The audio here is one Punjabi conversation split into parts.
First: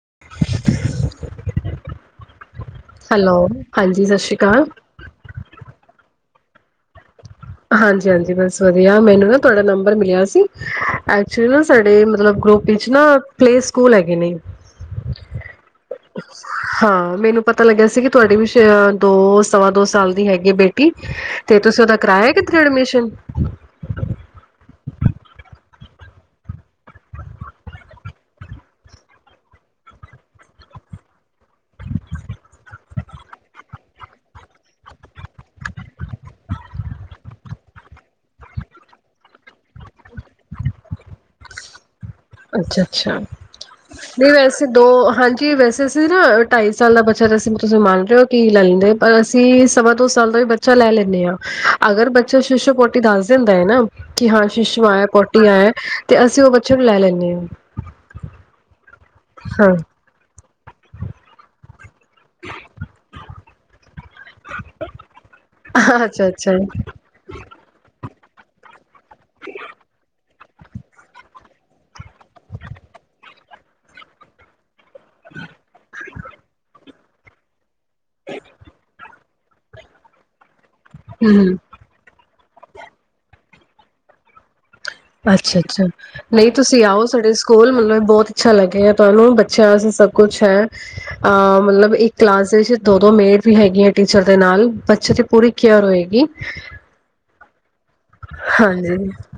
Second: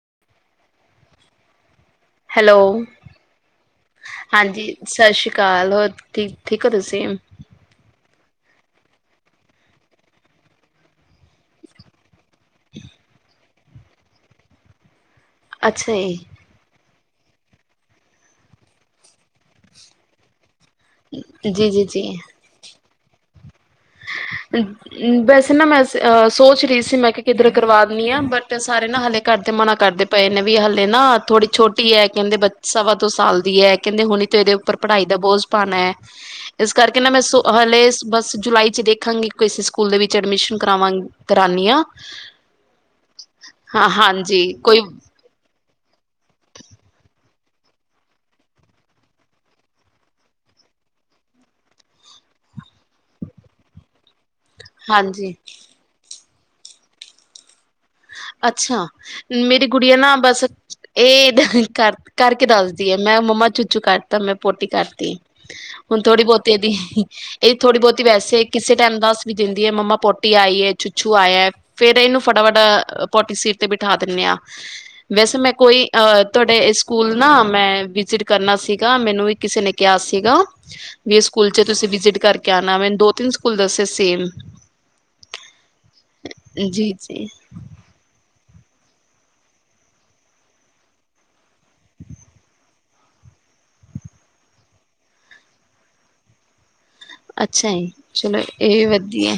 [unintelligible] ਹੈਲੋ ਹੈਲੋ ਹਾਂਜੀ ਸਤਿ ਸ਼੍ਰੀ ਅਕਾਲ ਹਾਂਜੀ ਸਤਿ ਸ੍ਰੀ ਅਕਾਲ ਹੋਰ ਠੀਕ ਠੀਕ ਤੁ ਸੇਮ ਹਾਂਜੀ ਹਾਂਜੀ ਬਸ ਵਧੀਆ ਮੈਨੂੰ ਨਾ ਤੁਹਾਡਾ ਨੰਬਰ ਮਿਲਿਆ ਸੀ ਐਕਚੁਲੀ ਨਾ ਸਾਡੇ ਮਤਲਬ ਗਰੁੱਪ ਵਿਚ ਨਾ ਪਲੇ ਸਕੂਲ ਹੈਗੇ ਨੇ ਅੱਛਾ ਜੀ, ਹਾਂ ਮੈਨੂੰ ਪਤਾ ਲੱਗਿਆ ਸੀ ਕਿ ਤੁਹਾਡੀ ਵੀ ਦੋ ਸਵਾ ਦੋ ਸਾਲ ਦੀ ਹੈਗੇ ਬੇਟੇ ਤੇ ਜੀ ਤੁਸੀਂ ਜੀ ਉਹਦਾ ਜੀ। ਕਿਰਾਇਆ ਪਰਮਿਸ਼ਨ ਵੈਸੇ ਨਾ ਮੈਂ ਅ ਸੋਚ ਰਹੀ ਸੀ ਮੈਂ ਕਿਹਾ ਕਿਧਰ ਕਰਵਾ ਦਣੀ ਆਾਂ ਬਟ ਸਾਰੇ ਨਾ ਹਲੇ ਘਰਦੇ ਮਨਾ ਕਰਦੇ ਪਏ ਨੇ ਵੀ ਹਲੇ ਨਾ ਥੋੜੀ ਛੋਟੀ ਹੈ ਕਹਿੰਦੇ ਸਵਾ ਤੋਂ ਸਾਲ ਦੀ ਹੈ ਕਹਿੰਦੇ ਹੁਣੀ ਤ ਇਹਦੇ ਉੱਪਰ ਪੜ੍ਹਾਈ ਦਾ ਬੋਝ ਭਾਣਾ ਹੈ ਇਸ ਕਰਕੇ ਨਾ ਮੈਂ ਸ ਹਲੇ ਬਸ ਜੁਲਾਈ ਚ ਦੇਖ ਦੇਖਾਂਗੇ ਕਿਸੇ ਸਕੂਲ ਦੇ ਵਿੱਚ ਐਡਮਿਸ਼ਨ ਕਰਾਵਾਂਗੇ ਅੱਛਾ ਅੱਛਾ ਹਾਂ ਨਹੀਂ ਹਾਂਜੀ ਵੈਸੇ ਕੋਈ ਦੋ ਹਾਂਜੀ ਵੈਸੇ ਅਸੀਂ ਨਾ ਢਾਈ ਸਾਲ ਦਾ ਬੱਚਾ ਜਸੀਂ ਤੁਸੀਂ ਮੰਨ ਰਹੇ ਹੋ ਕੀ ਲੈ ਲੈਂਦੇ ਪਰ ਅਸੀਂ ਸਵਾ ਦੋ ਸਾਲ ਦਾ ਵੀ ਬੱਚਾ ਲੈ ਲੈਂਦੇ ਹਾਂ ਅਗਰ ਬੱਚਾ ਸ਼ੀਸ਼ੋ ਪੋਟੀ ਦੱਸ ਦਿੰਦਾ ਹੈ ਨਾ ਕਿ ਹਾਂ ਸ਼ੀਸ਼ੂ ਆ ਹੈ ਹਾਂਜੀ ਕੋਟੀ ਆ ਹੈ ਅਤੇ ਅਸੀਂ ਉਹ ਬੱਚੇ ਨੂੰ ਲੈ ਲੈਂਦੇ ਹਾਂ ਅੱਛਾ ਮੇਰੀ ਹਾਂ, ਗੁੜੀਆ ਆਂ ਨਾ ਬਸ ਇਹਦਾ ਕਰ ਕਰਕੇ ਦੱਸਦੀਏ ਮੈਂ ਮੰਮਾ ਚੂਚੂ ਕੱਟ ਤਾਂ ਮੈਂ ਪੋਟੀ ਕਰਤੀ ਹੁਣ ਥੋੜੀ ਬਹੁਤੀ ਅੱਛਾ-ਅੱਛਾ ਇਹਦੀ ਇਹਦੀ ਥੋੜੀ ਬਹੁਤੀ ਵੈਸੇ ਕਿਸੇ ਤਮ ਦੱਸ ਵੀ ਦਿੰਦੀਏ ਮੰਮਾ ਪੋਟ ਟੀ ਆਈ ਚੁਛੂ ਆਇਆ ਫੇਰ ਇਹਨੂੰ ਫਟਾਫਟਾ ਪੋਟੀ ਸੀਟ ਤੇ ਬਿਠਾ ਦਿੰਦੇ ਹਾਂ ਵੈਸੇ ਮੈਂ ਕੋਈ ਅ ਤੁਹਾਡੇ ਸਕੂਲ ਨਾ ਮੈਂ ਵਿਜਿਟ ਕਰਨਾ ਸੀਗਾ ਮੈਨੂੰ ਇੱਕ ਕਿਸੇ ਨੇ ਕਿਹਾ ਸੀਗਾ ਵੀ ਸਕੂਲ ਹੂੰ, ਚ ਤੁਸੀਂ ਵਿਜਿਟ ਕਰਕੇ ਕਿਆ ਨਾਮ ਮੈਨੂੰ ਦੋ ਤਿੰਨ ਸਕੂਲ ਦੱਸੇ ਸੇਮ ਅੱਛਾ ਅੱਛਾ ਨਹੀਂ ਤੁਸੀਂ ਜੀ ਆਓ ਜੀ। ਸਾਡੇ ਸਕੂਲ ਮਤਲਬ ਬਹੁਤ ਅੱਛਾ ਲੱਗੇਗਾ ਤੁਹਾਨੂੰ ਬੱਚਿਆਂ ਵਾਸਤੇ ਸਭ ਕੁਛ ਹੈ ਅਹ ਮਤਲਬ ਇਹ ਕਲਾਸ ਦੋ ਦੋ ਮੇਡ ਵੀ ਹੈਗੀ ਹੈ ਟੀਚਰ ਦੇ ਨਾਲ ਬੱਚੇ ਦੀ ਪੂਰੀ ਕੇਅਰ ਹੋਏਗੀ ਅੱਛਾ ਜੀ ਚਲੋ ਇਹ ਵੀ ਹਾਂਜੀ। ਵਧੀਆ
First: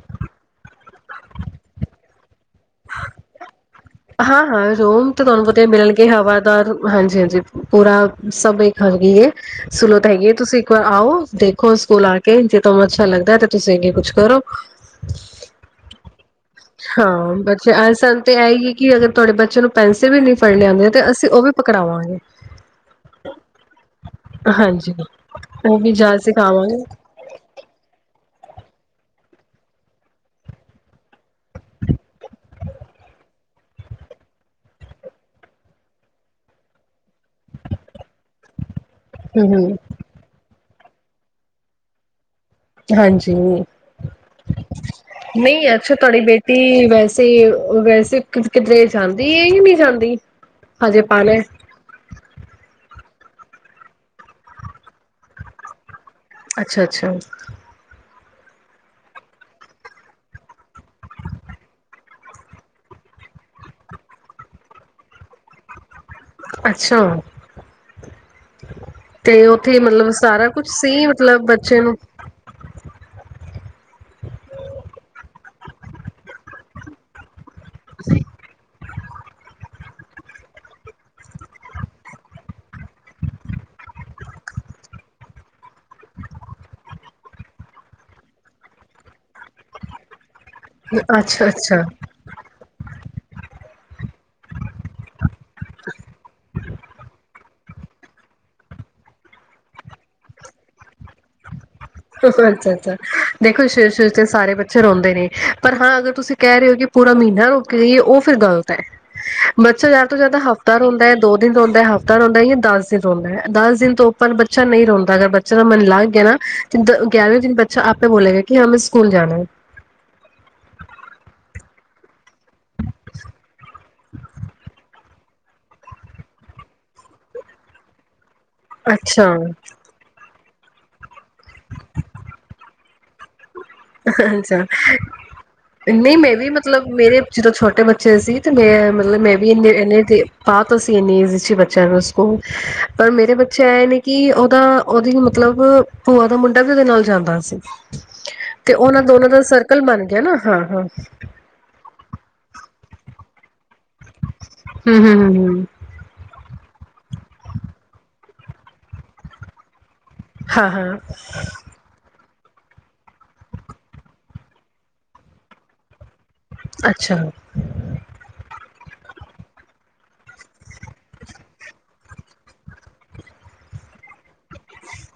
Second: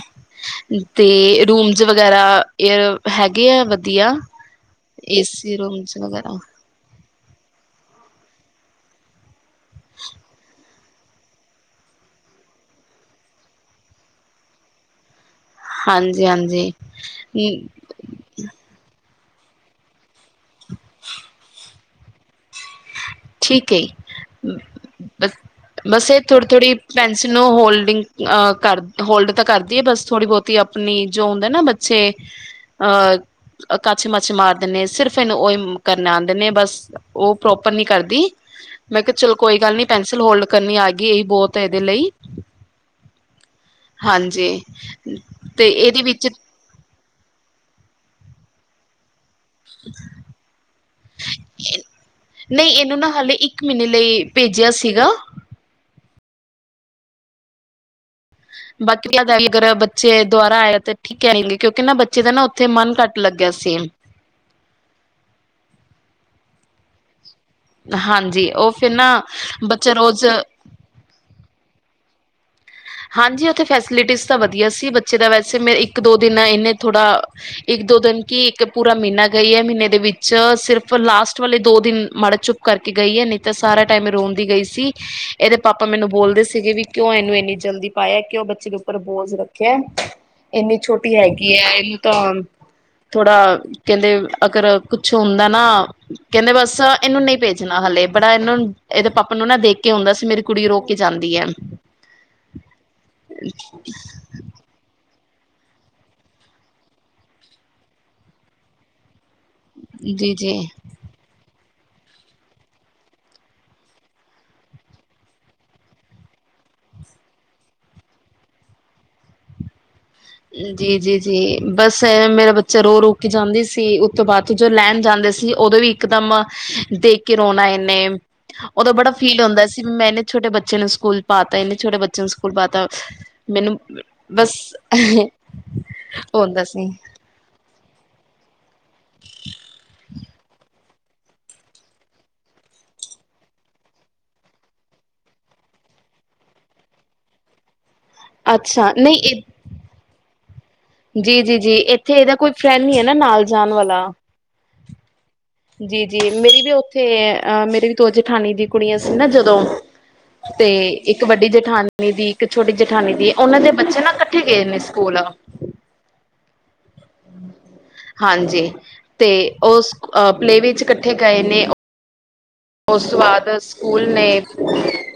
ਤੇ ਰੂਮਜ਼ ਵਗੈਰਾ। ਏਅਰ ਹੈਗੇ ਆ ਵਧੀਆ। ਹਾਂ ਹਾਂ, ਰੂਮ ਤਾਂ ਤੁਹਾਨੂੰ ਏਸੀ ਪਤਾ ਰੂਮਸ ਮਿਲਣਗੇ ਵਗੈਰਾ ਹਵਾਦਾਰ ਹਾਂਜੀ ਹਾਂ। ਪੂਰਾ ਸਭ ਇੱਕ [unintelligible] ਸੁਲੋ ਤਾਂ ਹੈਗੀ ਹੈ ਤੁਸੀਂ ਇੱਕ ਵਾਰ ਆਓ ਦੇਖੋ ਸਕੂਲ ਆ ਕੇ ਜੇ ਤੁਹਾਨੂੰ ਅੱਛਾ ਲੱਗਦਾ ਤੇ ਤੁਸੀਂ ਅੱਗੇ ਕੁਛ ਕਰੋ। ਹਾਂਜੀ ਹਾਂਜੀ। ਅਸਲ ਤੇ ਆਏਗੀ ਕਿ ਅਗਰ ਤੁਹਾਡੇ ਬੱਚੇ ਨੂੰ ਪੈਸ ਪੈਂਸਲ ਵੀ ਨਹੀਂ ਫੜਨੀ ਆਂਦੀ ਤੇ ਅਸੀਂ ਉਹ ਵੀ ਕਰਾਵਾਂਗੇ। ਠੀਕ ਹੈ, ਜੀ ਬ ਉਹ ਵੀ ਬਸ ਇਹ ਜਾਚ ਥੋੜ੍ਹੀ ਥੋੜ੍ਹੀ ਸਿਖਾਵਾਂਗੇ ਪੈਨਸਿਲ ਨੂੰ ਹੋਲਡਿੰਗ ਅ ਕਰ ਹੋਲਡ ਤਾਂ ਕਰਦੀ ਐ ਬਸ ਥੋੜੀ ਬਹੁਤੀ ਆਪਣੀ ਜੋ ਹੁੰਦਾ ਨਾ ਬੱਚੇ ਅ ਕਾਛੇ ਮਾਛੇ ਮਾਰਦੇ ਨੇ ਸਿਰਫ ਇਹਨੂੰ ਓਹੀ ਕਰਨੇ ਆਂਦੇ ਨੇ ਬਸ ਉਹ ਪ੍ਰੋਪਰ ਨ ਕਰਦੀ। ਮੈਂ ਕਿਹਾ ਚਲੋ ਹੂੰ ਕੋਈ ਗੱਲ ਹੂੰ ਨੀ ਪੈਸਿਲ ਹੋਲਡ। ਕਰਨੀ ਆ ਗਈ ਇਹੀ ਬਹੁਤ ਐ ਇਹਦੇ ਲਈ। ਹਾਂਜੀ, ਹਾਂਜੀ। ਤੇ ਨਹੀਂ ਅੱਛਾ ਇਹਦੇ ਤੁਹਾਡੀ ਵਿੱਚ ਬੇਟੀ ਵੈਸੇ ਵੈਸੇ ਕਿਧਰੇ ਜਾਂਦੇ। ਦੀ ਇਹ ਵੀ ਨਹੀਂ ਜਾਂਦੀ ਹਜੇ ਪਾਣੇ ਨਹੀਂ ਇਹਨੂੰ ਨਾ ਹਾਲੇ ਇੱਕ ਮਹੀਨੇ ਲਈ ਭੇਜਿਆ ਸੀਗਾ। ਅੱਛਾ ਅੱਛਾ। ਬਾਕੀ ਦਾ ਅਗਰ ਬੱਚੇ ਦੁਬਾਰਾ ਆਇਆ ਤਾਂ ਠੀਕ ਕਹਿਣਗੇ ਕਿਉਂਕਿ ਨਾ ਬੱਚੇ ਦਾ ਨਾ ਉੱਥੇ ਮਨ ਘੱਟ ਲੱਗਿਆ ਸੇਮ। ਅੱਛਾ। ਹਾਂਜੀ ਉਹ ਫਿਰ ਨਾ ਤੇ ਉੱਥੇ ਬੱਚਾ ਮਤਲਬ ਰੋਜ਼ ਸਾਰਾ ਕੁਛ ਸੀ ਮਤਲਬ ਬੱਚੇ ਨੂੰ ਹਾਂਜੀ ਫੈਸਿਲਿਟੀਜ਼ ਤਾਂ ਵਧੀਆ ਸੀ ਬੱਚੇ ਦਾ ਵੈਸੇ ਮੇ ਇੱਕ ਦੋ ਦਿਨ ਇਨੇ ਥੋੜਾ ਇੱਕ ਦੋ ਦਿਨ ਕੀ ਇੱਕ ਪੂਰਾ ਮਹੀਨਾ ਗਈ ਹੈ ਮਹੀਨੇ ਦੇ ਵਿੱਚ ਸਿਰਫ ਲਾਸਟ ਵਾਲੇ ਦੋ ਦਿਨ ਮਾੜਾ ਚੁੱਪ ਕਰਕੇ ਗਈ ਹੈ ਨਹੀਂ ਤਾਂ ਸਾਰਾ ਟਾਈਮ ਰੋਂਦੀ ਗਈ ਸੀ ਇਹਦੇ ਪਾਪਾ ਮੈਨੂੰ ਬੋਲਦੇ ਸੀਗੇ ਵੀ ਕਿਉਂ ਇਹਨੂੰ ਇੰਨੀ ਜਲਦੀ ਪਾਇਆ ਕਿਊ ਬੱਚੇ ਦੇ ਉੱਪਰ ਬੋਝ ਰੱਖਿਆ ਇੰਨੀ ਛੋਟੀ ਅੱਛਾ ਹੈਗੀ ਐ ਅੱਛਾ ਇਹਨੂੰ ਤਾਂ ਥੋੜਾ ਕਹਿੰਦੇ ਅਗਰ ਕੁਛ ਹੁੰਦਾ ਨਾ ਕਹਿੰਦੇ ਬਸ ਇਹਨੂੰ ਨਹੀਂ ਭੇਜਣਾ ਹਲੇ ਬੜਾ ਇਹਨਾਂ ਨੂੰ ਇਹਦੇ ਪਾਪਾ ਨੂੰ ਨਾ ਦੇਖ ਕੇ ਹੁੰਦਾ ਸੀ ਮੇਰੀ ਕੁੜੀ ਰੋ ਕੇ ਜਾਂਦੀ ਐ। ਅੱਛਾ ਅੱਛਾ, ਦੇਖੋ ਸ਼ੁਰੂ ਸ਼ੁਰੂ ਤੇ ਸਾਰੇ ਬੱਚੇ ਰੋਂਦੇ ਨੇ। ਪਰ ਹਾਂ ਅਗਰ ਤੁਸੀਂ ਕਹਿ ਰਹੇ ਹੋ ਕਿ ਪੂਰਾ ਮਹੀਨਾ ਰੋ ਕੇ ਗਈਏ ਉਹ ਫਿਰ ਗ਼ਲਤ ਐ। ਬੱਚਾ ਜਿਆਦਾ ਤੋਂ ਜੀ ਜਿਆਦਾ ਜੀ ਹਫ਼ਤਾ ਰੋਂਦਾ ਦੋ ਦਿਨ ਰੋਂਦਾ। ਦਾ ਹਫ਼ਤਾ ਰੋਂਦਾ ਜਾਂ ਦਸ ਦਿਨ ਰੋਂਦਾ ਹੈ ਦਸ ਦਿਨ ਤੋਂ ਉੱਪਰ ਬੱਚਾ ਨਹੀਂ ਰੋਂਦਾ ਅਗਰ ਬੱਚੇ ਦਾ ਮਨ ਲੱਗ ਗਿਆ ਨਾ ਗਿਆਰਵੇਂ ਦਿਨ ਬੱਚਾ ਆਪੇ ਬੋਲੇਗਾ ਕਿ ਹਾਂ ਮੈਂ ਸਕੂਲ ਜਾਣਾ। ਜੀ ਜੀ ਜੀ, ਬਸ ਐ ਮੇਰਾ ਬੱਚਾ ਰੋ ਰੋ ਕੇ ਜਾਂਦੀ ਸੀ, ਉਸ ਤੋਂ ਬਾਅਦ ਚ ਜੋ ਲੈਣ ਜਾਂਦੇ ਸੀ ਉਦੋਂ ਵੀ ਇਕਦਮ ਦੇਖ ਕੇ ਰੋਣਾ ਇਹਨੇ ਉਦੋਂ ਬੜਾ ਅੱਛਾ, ਫੀਲ ਹੁੰਦਾ ਸੀ ਵੀ ਮੈਂਨੇ ਛੋਟੇ ਬੱਚੇ ਨੂੰ ਸਕੂਲ ਪਾਤਾ ਇਹਨੇ ਛੋਟੇ ਬੱਚੇ ਨੂੰ ਸਕੂਲ ਪਾਤਾ। ਮੈਨੂੰ ਬਸ ਅੱਛਾ ਨਹੀਂ ਮੈਂ ਵੀ ਹੁੰਦਾ ਮਤਲਬ ਸੀ ਮੇਰੇ ਜਦੋਂ ਛੋਟੇ ਬੱਚੇ ਸੀ ਤੇ ਮੈਂ ਮਤਲਬ ਮੈਂ ਵੀ ਇੰਨੇ ਇਨੇ ਪਾਤਾ ਸੀ ਇੰਨੀ ਬੱਚਿਆਂ ਨੂੰ ਸਕੂਲ ਪਰ ਮੇਰੇ ਬੱਚੇ ਇਹ ਨੇ ਕਿ ਉਹਦਾ ਉਹਦੀ ਮਤਲਬ ਭੂਆ ਦਾ ਮੁੰਡਾ ਵੀ ਉਹਦੇ ਨਾਲ ਜਾਂਦਾ ਸੀ। ਅ ਤੇ ਉਹਨਾਂ ਦੋਨਾਂ ਦਾ ਸਰਕਲ ਬਣ ਗਿਆ ਨਾ। ਅਹਾਂ। ਜੀ ਜੀ ਜੀ ਇੱਥੇ ਇਹਦਾ ਕੋਈ ਰਹਿਣੀ ਹੈ ਨਾ ਨਾਲ ਜਾਣ ਵਾਲਾ ਹੂੰ- ਹੂੰ, ਹੂੰ- ਹੂੰ। ਜੀ ਜੀ ਮੇਰੀ ਵੀ ਉੱਥੇ ਅ ਮੇਰੀ ਵੀ ਤੋ ਜੇਠਾਣੀ ਦੀਆਂ ਕੁੜੀਆਂ ਸੀ ਨਾ ਜਦੋਂ ਹਾਂ, ਤੇ ਹਾਂ ਇੱਕ ਵੱਡੀ ਜੇਠਾਨੀ ਦੀ ਇੱਕ ਛੋਟੀ ਜਠਾਨੀ ਦੀ ਉਹਨਾਂ ਦੇ ਬੱਚੇ ਨਾ ਇਕੱਠੇ ਗਏ ਨੇ ਸਕੂਲ। ਅੱਛਾ। ਹਾਂਜੀ ਤੇ ਉਹ ਪਲੇਅ ਵੇਅ ਵਿੱਚ ਇਕੱਠੇ ਗਏ ਨੇ ਉਸ ਤੋਂ ਬਾਅਦ ਸਕੂਲ ਨੇ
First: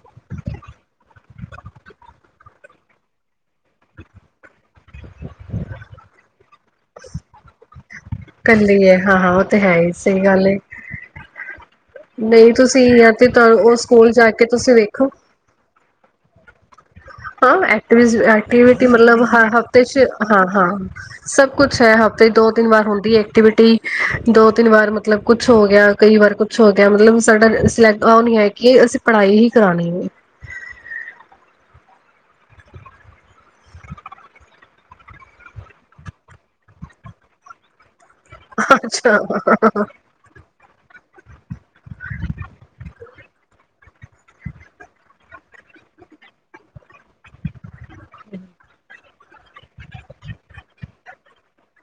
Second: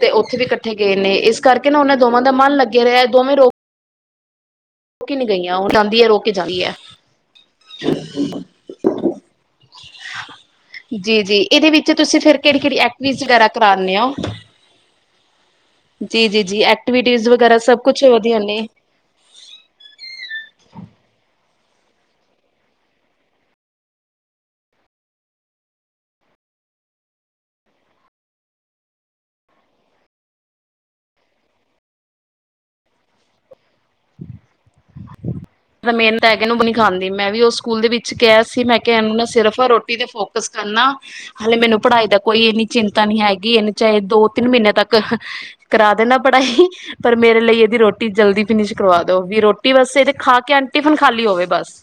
ਤੇ ਉੱਥੇ ਵੀ ਇਕੱਠੇ ਗਏ ਨੇ ਇਸ ਕਰਕੇ ਨਾ ਉਹਨਾਂ ਦੋਵਾਂ ਦਾ ਮਨ ਲੱਗਾ ਰਿਹਾ ਦੋਵੇਂ ਰੋ ਰੋਕੇ ਨੀ ਗਈਆਂ ਉਹ ਜਾਂਦੀ ਹੈ ਰੋ ਕੇ ਜਾਂਦੀ ਹੈ। ਇਕੱਲੀ ਹੈ ਹਾਂ-ਹਾਂ ਉਹ ਤੇ ਹੈ ਹੀ ਸਹੀ ਗੱਲ ਹੈ, ਜੀ ਜੀ ਇਹਦੇ ਵਿੱਚ ਤੁਸੀਂ ਫਿਰ ਨਹੀਂ ਕਿਹੜੀ ਕਿਹੜੀ ਤੁਸੀਂ ਆ ਐਕਟੀਵਿਟੀ ਤੇ ਵਗੈਰਾ ਉਹ ਕਰਾਉਂਦੇ ਸਕੂਲ ਹੋ ਜਾ ਕੇ ਤੁਸੀਂ ਵੇਖੋ। ਜੀ ਜੀ ਜੀ ਐਕਟੀਵਿਟੀਜ਼ ਵਗੈਰਾ ਹਾਂ, ਸਭ ਕੁਛ ਐਕਟੀਵਿਜ਼ ਵਧੀਆ ਨੇ ਐਕਟੀਵਿਟੀ ਮਤਲਬ ਹਰ ਹਫ਼ਤੇ 'ਚ ਹਾਂ ਹਾਂ ਸਭ ਕੁਛ ਹੈ ਹਫ਼ਤੇ ਦੋ ਤਿੰਨ ਵਾਰ ਹੁੰਦੀ ਐਕਟੀਵਿਟੀ ਦੋ ਤਿੰਨ ਵਾਰ ਮਤਲਬ ਕੁਛ ਹੋ ਗਿਆ ਕਈ ਵਾਰ ਕੁਛ ਹੋ ਗਿਆ ਮਤਲਬ ਸਾਡਾ ਸ ਉਹ ਨੀ ਹੈ ਕਿ ਅਸੀਂ ਪੜ੍ਹਾਈ ਹੀ ਕਰਾਣੀ ਹੈ ਮਿਹਨਤ ਹੈ ਕੇਨੂੰ ਨੀ ਖਾਂਦੀ ਮੈਂ ਵੀ ਉਸ ਸਕੂਲ ਦੇ ਵਿੱਚ ਕਿਹਾ ਸੀ ਮੈਂ ਕਿਹਾ ਇਹਨੂੰ ਅੱਛਾ ਨਾ ਸਿਰਫ ਰੋਟੀ ਤੇ ਫੋਕਸ ਕਰਨਾ। ਹਾਲੇ ਮੈਨੂੰ ਪੜ੍ਹਾਈ ਦਾ ਕੋਈ ਇੰਨੀ ਚਿੰਤਾ ਨੀ ਹੈਗੀ, ਇਹਨੂੰ ਚਾਹੇ ਦੋ ਤਿੰਨ ਮਹੀਨੇ ਤੱਕ ਕਰਾ ਦੇਣਾ ਪੜ੍ਹਾਈ, ਪਰ ਮੇਰੇ ਲਈ ਇਹਦੀ ਰੋਟੀ ਜਲਦੀ ਫਿਨਿਸ਼ ਕਰਵਾ ਦੋ ਵੀ ਰੋਟੀ ਬਸ ਇਹਦੇ ਖਾ ਕੇ ਆ ਟਿਫਨ ਖਾਲੀ ਹੋਵੇ ਬਸ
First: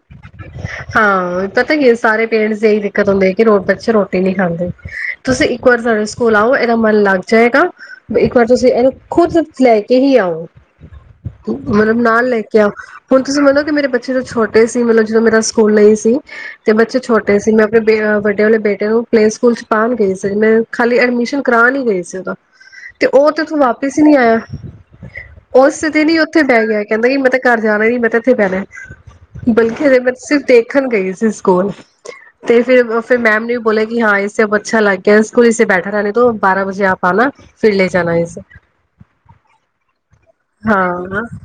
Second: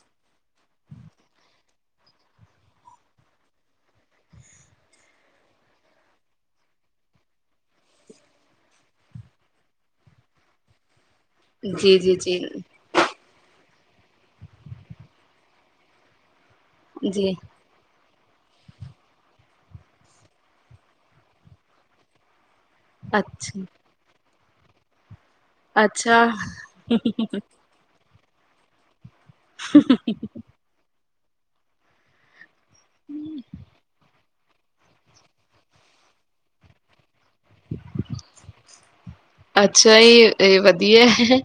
ਹਾਂ ਪਤਾ ਕੀ ਸਾਰੇ ਪੇਰੈਂਟਸ ਦੀ ਇਹੀ ਦਿੱਕਤ ਹੁੰਦੀ ਕਿ ਰ ਬੱਚੇ ਰੋਟੀ ਨਹੀਂ ਖਾਂਦੇ ਤੁਸੀਂ ਇੱਕ ਵਾਰ ਸਾਡੇ ਸਕੂਲ ਆਓ ਇਹਦਾ ਮਨ ਲੱਗ ਜਾਏਗਾ, ਇੱਕ ਵਾਰ ਤੁਸੀਂ ਇਹਨੂੰ ਖੁਦ ਲੈ ਕੇ ਹੀ ਆਓ। ਜੀ ਮਤਲਬ ਜੀ ਨਾਲ ਜੀ ਲੈ ਕੇ ਆ ਹੁਣ ਤੁਸੀਂ ਮਤਲਬ ਮੇਰੇ ਬੱਚੇ ਤੋਂ ਛੋਟੇ ਸੀ ਮਤਲਬ ਜਦੋਂ ਮੇਰਾ ਸਕੂਲ ਨਈ ਸੀ ਤੇ ਬੱਚੇ ਜੀ ਛੋਟੇ ਸੀ ਮੈਂ ਆਪਣੇ ਬੇ ਵੱਡੇ ਵਾਲੇ ਬੇਟੇ ਨੂੰ ਪਲੇਅ ਸਕੂਲ ਚ ਪਾਉਣ ਗਈ ਸੀ। ਮੈਂ ਖਾਲੀ ਐਡਮਿਸ਼ਨ ਕਰਾਨ ਗਈ ਸੀ ਉਹਦਾ। ਤੇ ਉਹ ਤੇ ਉੱਥੋਂ ਅੱਛਾ ਵਾਪਿਸ ਹੀ ਨਹੀ ਆਇਆ। ਉਸ ਦਿਨ ਨ ਅੱਛਾ ਉੱਥੇ ਬਹਿ ਗਿਆ ਕਹਿੰਦਾ ਕਿ ਮੈਂ ਘਰ ਜਾਣਾ ਹੀ ਨਹੀਂ। ਮੈਂ ਇੱਥੇ ਬਿਣਾ ਅਜੇ ਮੈਂ ਬਸ ਸਿਰਫ ਦੇਖਣ ਗਈ ਸੀ। ਸਕੂਲ ਤੇ ਫੇਰ ਫਿਰ ਮੈਮ ਨੂੰ ਵੀ ਬੋਲਿਆ ਕਿ ਹਾਂ ਇਸ ਸਭ ਅੱਛਾ ਲੱਗ ਗਿਆ ਸਕੂਲ ਇਸੇ ਬੈਠਾ ਰਹਿਣੇ ਦੋ ਬਾਹਰਾ ਵਜੇ ਆਪ ਫਿਰ ਲੈ ਜਾਣਾ ਇਸੇ। ਅੱਛਾ ਇਹ ਵਧੀਆ ਹਾਂ ਹੈ।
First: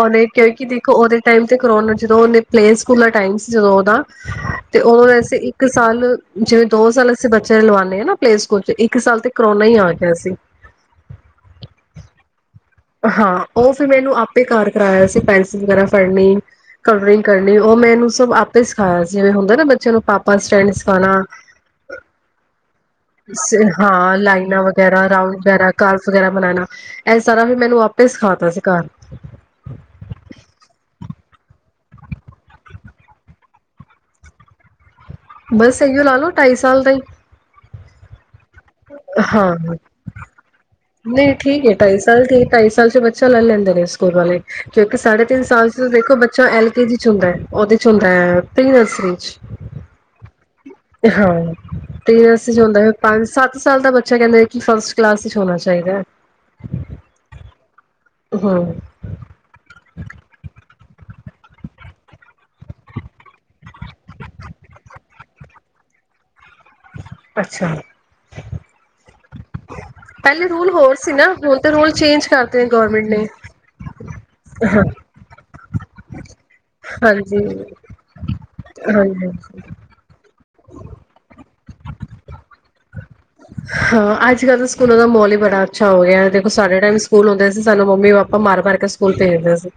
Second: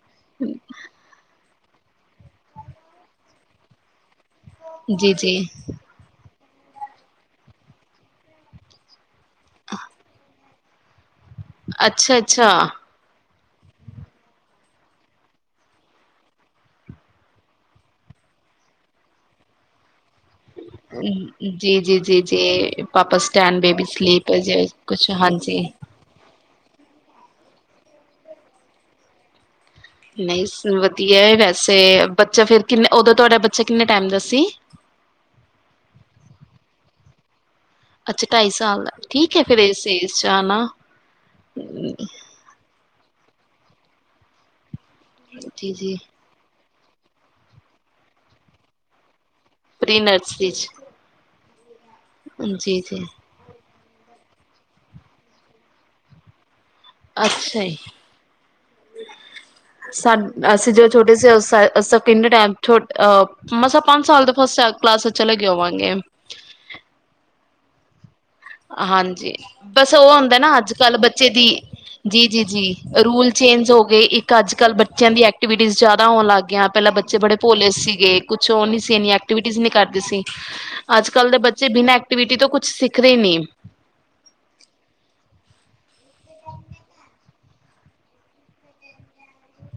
ਉਹਨੇ ਕਿਉਂਕਿ ਦੇਖੋ ਉਹਦੇ ਟਾਈਮ ਤੇ ਕਰਾਉਣਾ ਜਦੋਂ ਉਹਨੇ ਪਲੇ ਸਕੂਲ ਦਾ ਟਾਈਮ ਸੀ ਜਦੋਂ ਉਹਦਾ ਤੇ ਉਦੋਂ ਜੀ ਜੀ ਵੈਸੇ ਇੱਕ ਸਾਲ ਜਿਵੇਂ ਦੋ ਸਾਲ ਅਸੀਂ ਬੱਚੇ ਲਵਾਉਂਦੇ ਹਾਂ ਨਾ ਪਲੇ ਸਕੂਲ ਚ ਇੱਕ ਸਾਲ ਤੇ ਕਰੋਨਾ ਹੀ ਆ ਗਿਆ ਸੀ। ਅੱਛਾ ਅੱਛਾ ਹਾਂ, ਉਹ ਫਿਰ ਮੈਨੂੰ ਆਪੇ ਕਾਰ ਕਰਾਇਆ ਸੀ। ਪੈਨਸਿਲ ਵਗੈਰਾ ਫੜਨੀ ਕਲਰਿੰਗ ਕਰਨੀ ਉਹ ਮੈਨੂੰ ਸਭ ਆਪੇ ਸਿਖਾਇਆ ਸੀ। ਜਿਵੇਂ ਹੁੰਦਾ ਨਾ ਬੱਚਿਆਂ ਨੂੰ ਪਾ ਜੀ, ਜੀ ਜੀ ਜੀ ਪਾਪਾ ਸਟੈਂਡ ਬੇਬੀ ਹਾਂ ਸਲੀਪ ਜ ਲਾਈਨਾਂ ਵਗੈਰਾ ਕੁਛ ਰਾਊਂਡ ਹਾਂਜੀ ਵਗੈਰਾ ਕਾਰਵ ਵਗੈਰਾ ਬਣਾਉਣਾ ਇਹ ਸਾਰਾ ਮੈਨੂੰ ਆਪੇ ਸਿਖਾਤਾ ਸੀ ਘਰ। ਨਹੀਂ ਵਧੀਆ ਵੈਸੇ ਬੱਚਾ ਫਿਰ ਕਿੰਨੇ ਉਦੋਂ ਤੁਹਾਡਾ ਬੱਚਾ ਕਿੰਨੇ ਟਾਈਮ ਦਾ ਸੀ। ਬਸ ਇਹੀਓ ਲਾ ਲੋ ਢਾਈ ਸਾਲ ਦਾ ਹੀ। ਅੱਛਾ ਢਾਈ ਸਾਲ ਦਾ ਠੀਕ ਹੈ ਫਿਰ ਹਾਂ, ਇਸ ਏਜ ਚ ਆਨਾ ਨਹੀਂ ਠੀਕ ਏ ਢਾਈ ਸਾਲ ਠੀਕ ਢਾਈ ਸਾਲ ਚ ਬੱਚ ਚਲੋ ਲੇਲੈਂਦੇ ਨੇ ਸਕੂਲ ਵਾਲੇ। ਦੇਖੋ ਸਾਢੇ ਤਿੰਨ ਸਾਲ ਜੀ ਚ ਜੀ ਦੇਖੋ ਬੱਚਾ ਐਲ ਕੇਜੀ ਚ ਹੁੰਦਾ ਹੈ, ਉਹਦੇ ਚ ਹੁੰਦਾ ਹੈ ਪ੍ਰੀ ਨਰਸਰੀ ਚ। ਪ੍ਰੀਨਰਸਰੀ ਚ। ਹਾਂ। ਪ੍ਰੀਨਰਸਰੀ ਚ ਜੀ ਹੁੰਦਾ ਹੈ ਜੀ ਪੰਜ ਸੱਤ ਸਾਲ ਦਾ ਬੱਚਾ ਕਹਿੰਦਾ ਕਿ ਫਸਟ ਕਲਾਸ ਚ ਹੋਣਾ ਚਾਹੀਦਾ ਹੈ। ਅੱਛਾ ਜੀ, ਹਮ ਸਾਨੂੰ ਅਸੀਂ ਜਦ ਛੋਟੇ ਸੇ ਅਸੈ ਅਸੈ ਕਿਨੇ ਟੈਮ ਛੋਟ ਅ ਮਸਾ ਪੰਜ ਸਾਲ ਦੇ ਫਸਟ ਸੈ ਕਲਾਸ ਚ ਚਲੇ ਗੇ ਹੋਵਾਂਗੇ। ਅੱਛਾ। ਹਾਂਜੀ, ਬਸ ਔਹ ਹੁੰਦੈ ਪਹਿਲੇ ਨਾ ਰੂਲ ਅੱਜ ਹੋਰ ਕੱਲ ਸੀ ਬੱਚੇ ਨਾ ਦੀ ਹੁਣ ਤਾਂ ਰੂਲ ਜੀ ਚੇਂਜ ਜੀ ਕਰਤੇ ਨੇ ਜੀ ਗੌਰਮੈਂਟ ਨੇ ਰੂਲ ਚੇਂਜ ਹੋ ਗੇ ਇੱਕ ਅੱਜ ਕੱਲ ਹਾਂ ਬੱਚਿਆਂ ਦੀ ਐਕ ਐਕਟੀਵਿਟੀ ਜੈਦਾ ਹੋਣ ਲੱਗ ਗਿਆ ਪੈਲਾ ਬੱਚੇ ਬੜੇ ਹਾਂਜੀ ਭੋਲੇ ਸੀਗੇ ਕੁਛ ਔ ਨੀ ਸੀ ਇੰਨੀ ਹਾਂਜੀ ਐਕਟੀਵਿਟੀਜ਼ ਨੀ ਕਰਦੇ ਸੀ। ਅੱਜ ਕੱਲ੍ਹ ਦੇ ਬੱਚੇ ਬਿਨਾਂ ਐਕਟੀਵਿਟੀ ਤੋਂ ਕੁੱਛ ਸਿੱਖਦੇ ਦੇਣੀ ਆ। ਹਾਂ, ਅੱਜ ਕੱਲ੍ਹ ਤੇ ਸਕੂਲਾਂ ਦਾ ਮਾਹੌਲ ਈ ਬੜਾ ਅੱਛਾ ਹੋ ਗਿਐ ਦੇਖੋ ਸਾਡੇ ਟੈਮ ਸਕੂਲ ਹੁੰਦੇ ਸੀ ਸਾਨੂੰ ਮੰਮੀ ਪਾਪਾ ਮਾਰ ਮਾਰ ਕੇ ਸਕੂਲ ਭੇਜਦੇ ਸੀ।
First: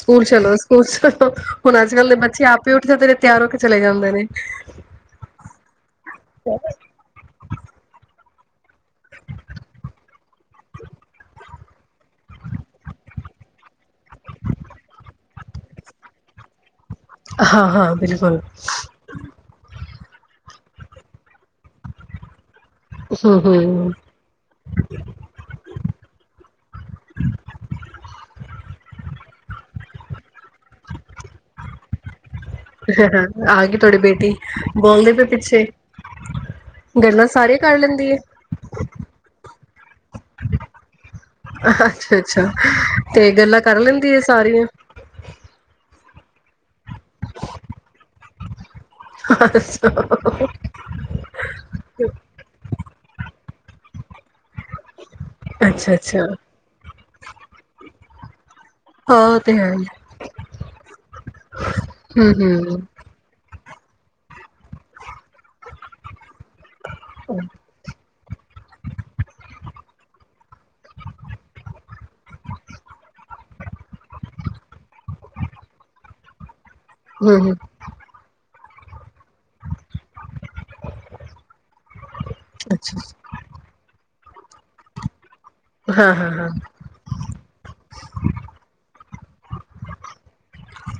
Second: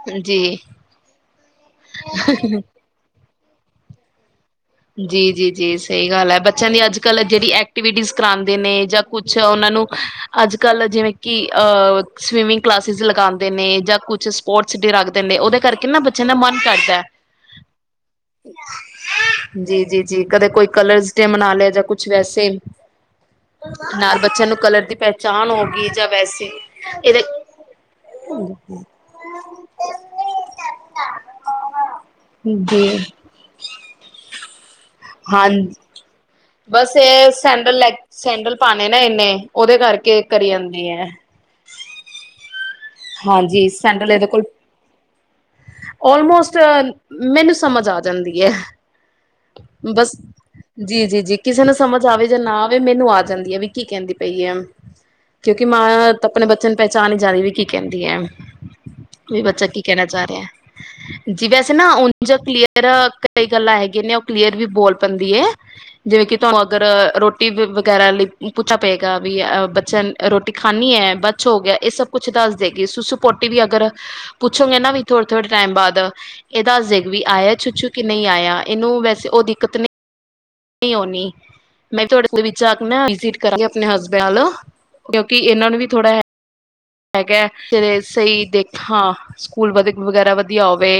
ਸਕੂਲ ਚਲੋ ਜੀ ਸਕੂਲ ਚਲੋ ਹੁਣ, ਅੱਜ ਕੱਲ ਦੇ ਬੱਚੇ ਆਪੇ ਉੱਠ ਜਾਂਦੇ ਨੇ। ਤਿਆਰ ਹੋ ਕੇ ਚਲੇ ਜਾਂਦੇ ਨੇ। ਜੀ ਜੀ ਜੀ। ਸਹੀ ਗੱਲ ਐ ਬੱਚਆਂ ਦੀ ਅੱਜ ਕੱਲ੍ਹ ਜੇੜੀ ਐਕਟੀਵਿਟੀਜ਼ ਕਰਾਂਦੇ ਨੇ ਜਾਂ ਕੁਛ ਓਨਾਂ ਨੂੰ ਅੱਜ ਕੱਲ੍ਹ ਜਿਵੇਂ ਕਿ ਅਹ ਸਵੀਮਿੰਗ ਕਲਾਸਿਸ ਲਗਾਂਦੇ ਨੇ ਜਾਂ ਕੁਛ ਸਪੋਰਟਸ ਡੇ ਰੱਖਦੇ ਨੇ ਓਹਦੇ ਕਰਕੇ ਨਾ ਬੱਚਆਂ ਦਾ ਮਨ ਕਰਦੈ। ਹਾਂ ਹਾਂ ਬਿਲਕੁਲ। ਜੀ ਜੀ ਜੀ ਕਦੇ ਕੋਈ ਕਲਰਸ ਡੇ ਮਨਾ ਲਿਆ ਜਾਂ ਕੁਛ ਵੈਸੇ। ਹੂੰ ਹੂੰ ਨਾਲ ਬੱਚਿਆਂ ਨੂੰ ਕਲਰ ਦੀ ਪਹਚਾਣ ਹੋ ਗਈ ਜਾਂ ਵੈਸੇ ਇਹਦੇ [unintelligible] ਆ ਗੀ ਤੁਹਾਡੀ ਬੇਟੀ। [inaudible] ਪਿੱਛੇ ਹਾਂਜ ਬਸ ਗੱਲਾਂ ਏ ਸਾਰੀਆਂ ਸੈਂਡਲ ਕਰ ਲੈ ਲੈਂਦੀ ਹੈ ਸੈਂਡਲ ਪਾਣੇ ਨੇ ਏਨੇ। ਓਦੇ ਕਰਕੇ ਕਰੀ ਜਾਂਦੀ ਐ। ਅੱਛਾ ਅੱਛਾ। ਤੇ ਗੱਲਾਂ ਹਾਂਜੀ ਕਰ ਸੈਂਡਲ ਲੈਂਦੀ ਏ ਸਾਰੀਆਂ। ਔਲਮੋਸਟ। ਮੈਨੂੰ ਸਮਝ ਆ ਜਾਂਦੀ ਐ। ਅੱਛਾ ਬਸ ਜੀ ਜੀ ਜੀ ਕਿਸੇ ਨੂੰ ਸਮਝ ਆਵੇ ਜਾਂ ਨਾ ਆਵੇ ਮੈਨੂੰ ਆ ਜਾਂਦੀ ਐ ਵੀ ਕੀ ਕਹਿੰਦੀ ਪਈ ਆ ਕਿਉਂਕਿ ਮਾਂ ਅੱਛਾ ਅੱਛਾ, ਤਾਂ ਆਪਣੇ ਬੱਚੇ ਨੂੰ ਪਛਾਣ ਜਾਂਦੀ ਕੀ ਕਹਿੰਦੀ ਐ ਹਾਂ ਉਹ ਵੀ ਤੇ ਬੱਚਾ ਹੈ ਕੀ ਹੀ। ਕਹਿਣਾ ਚਾ ਰਿਐ ਜੀ ਵੈਸੇ ਨਾ ਉਂਜ ਹੂੰ ਹੂੰ ਕਲੀਅਰ ਕਈ ਗੱਲਾਂ ਹੈਗੀਆਂ ਨੇ, ਉਹ ਕਲੀਅਰ ਵੀ ਬੋਲ ਪੈਂਦੀ ਹੈ। ਜਿਵੇਂ ਕਿ ਤੁਹਾਨੂੰ ਅਗਰ ਰੋਟੀ ਵਗੈਰਾ ਲਈ ਪੁੱਛਾ ਪਏਗਾ ਵੀ ਅਹ ਬੱਚਿਆਂ ਨੂੰ ਰੋਟੀ ਖਾਨੀ ਹੈ। ਬਛ ਹੋ ਗਿਆ? ਇਹ ਸਭ ਕੁੱਛ ਦੱਸ ਸੁਸੁ ਪੋਟੀ ਵੀ ਅਗਰ ਪੁੱਛੋਗੇ ਨਾ, ਵੀ ਥੋੜੇ-ਥੋੜੇ ਟਾਈਮ ਬਾਅਦ ਇਹ ਦੱਸ ਦਾਏਗੀ ਵੀ ਹੂੰ ਆਇਆ ਹੂੰ ਛੂਛੂ ਕਿ ਨਹੀਂ ਆਇਆ। ਇਹਨੂੰ ਵੈਸੇ ਉਹ ਦਿੱਕਤ ਨਹੀਂ। ਨੀ ਅੱਛਾ [unintelligible] ਕਿ ਇਹਨਾਂ ਨੂੰ ਵੀ ਥੋੜ੍ਹਾ ਹਾਂ ਹੈ। ਹਾਂ ਹਾਂ ਹੈਗਾ, ਤੇ ਸਹੀ ਦੇਖਾਂ ਸਕੂਲ ਵ ਵਗੈਰਾ ਵਧੀਆ ਹੋਵੇ।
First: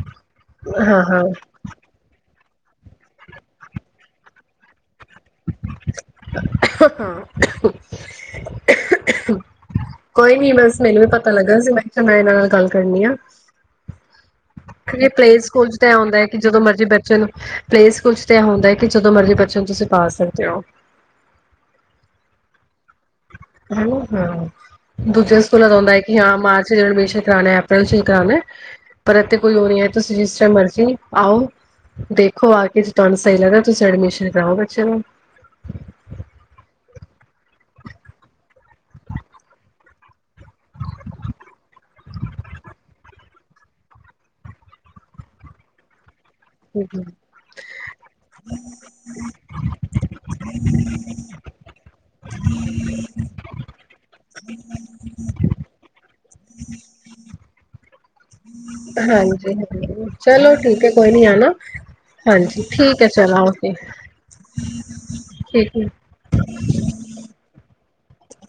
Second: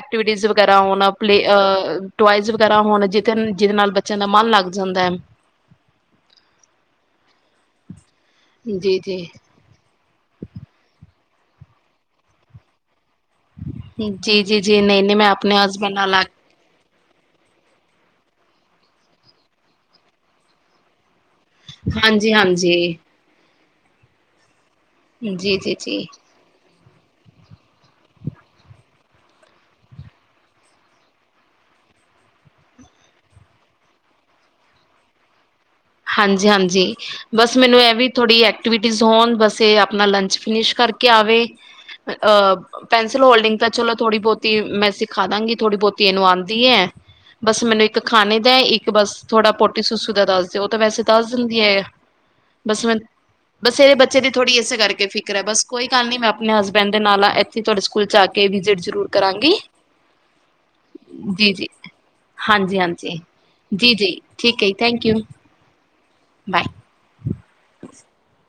ਐਕਟੀਵਿਟੀਜ ਵਗੈਰਾ ਹਾਂ ਹੋਣ। ਪਲੇ ਹਾਂ ਅ-ਅ ਟੋਏਜ ਕਰਾਂ ਹੁਣ, ਜੇਕਰ, ਜਿਹਦੇ ਨਾਲ ਬੱਚਿਆਂ ਦਾ ਮਨ ਲੱਗ ਜਾਂਦਾ [unintelligible] ਖੰਗ ਰਹੇ ਜੀ ਜੀ ਕੋਈ ਨੀ, ਬਸ ਮੈਨੂੰ ਤਾ ਪਤਾ ਲੱਗਾ ਸੀ, ਮੈਂ ਕਿਹਾ, ਮੈਂ ਇਹਨਾਂ ਨਾਲ ਗੱਲ ਕਰਨੀ ਆ। ਹੂ ਹਜੇ ਪਲੇ ਸਕੂਲ ਚ ਤਾਂ ਐ ਹੁੰਦਾ ਹੈ, ਕਿ ਜਦੋਂ ਮਰਜ਼ੀ ਬੈ ਚਲੋ, ਪਲੇ ਸਕੂਲ ਤਾਂ ਇਹ ਹੁੰਦਾ ਹੈ ਕਿ ਜਦੋਂ ਮਰਜ਼ੀ ਬੱਚੇ ਨੂੰ ਤੁਸੀਂ ਪਾ ਸਕਦੇ ਹੋ। ਹਾਂਜੀ-ਹਾਂਜੀ। ਹਮ ਹੂ। ਦੂਜੇ ਜੀ ਸਕੂਲਾਂ ਜੀ ਦਾ ਹੁੰਦਾ ਹੈ ਜੀ ਕੀ ਹਾਂ, ਮਾਰਚ ਤੇ ਅਡਮਿਸ਼ਨ ਕਰਾਨਾ, ਐਪ੍ਰਲ ਚ ਕਰਾਨਾ ਪਰ ਇੱਥ ਕੋਈ ਹੋ ਨੀ ਐ। ਤੁਸੀਂ ਜਿਸ ਟਾਈਮ ਮਰਜੀ ਆਓ, ਦੇਖੋ ਆ ਕੇ, ਤੁਹਾਨੂੰ ਸਹੀ ਲੱਗਦਾ। ਤੁਸੀਂ ਅਡਮਿਸ਼ਨ ਕਰਾਓ ਬੱਚੇ ਦਾ। ਹਾਂਜੀ-ਹਾਂਜੀ, ਬਸ ਮੈਨੂੰ ਇਹ ਵੀ ਥੋੜੀ ਐਕਟੀਵਿਟੀਜ ਹੋਣ। ਬਸ ਇਹ ਆਪਣਾ ਲੰਚ ਫਿਨਿਸ਼ ਕਰਕੇ ਆਵੇ। ਅ ਪੈਨਸਿਲ ਹੋਲਡਿੰਗ ਤਾਂ ਚਲੋ ਥੋੜੀ ਬਹੁਤੀ ਮੈਂ ਸਿਖਾ ਦਾਂਗੀ। ਥੋੜੀ ਬਹੁਤੀ ਇਹਨੂੰ ਆਂ ਦੀ ਐ, ਬਸ ਮੈਨੂੰ ਇੱਕ ਖਾਣੇ ਦਾ, ਇੱਕ ਬਸ ਥੋੜਾ ਪੋਟੀ-ਸੁਸੂ ਦਾ ਦੱਸ ਤੇ ਉਹ ਤਾਂ ਵੈਸੇ ਦੱਸ ਦਿੰਦੀ ਹੈ ਏ। ਬਸ ਮੈਂ, ਬਸ ਇਹਦੇ ਬੱਚੇ ਦੀ ਥੋੜ੍ਹੀ ਇਸੇ ਕਰਕੇ ਫਿਕਰ ਹੈ। ਬਸ ਕੋਈ ਕੱਲ ਨੀ। ਮੈਂ ਆਪਣੇ ਹਸਬੈਂਡ ਦੇ ਨਾਲ ਆ ਇੱਥੇ ਤੁਹਾਡੇ ਸਕੂਲ ਚ ਆ ਕੇ ਵਿਜਿਟ ਜ਼ਰੂਰ ਕਰਾਂਗੀ ਹਾਂਜੀ, ਹਾਂ। ਚਲੋ, ਠੀਕ ਹੈ ਕੋਈ ਨੀ ਆਨਾ। ਜੀ-ਜੀ ਹਾਂਜੀ, ਠੀਕ ਹੈ, ਹਾਂਜੀ-ਹਾਂਜੀ ਚਲੋ ਓਕੇ। ਜੀ-ਜੀ ਠੀਕ ਐ ਜੀ ਥੈਂਕ ਯੂ ਠੀਕ ਏ। ਬਾਏ। [inaudible]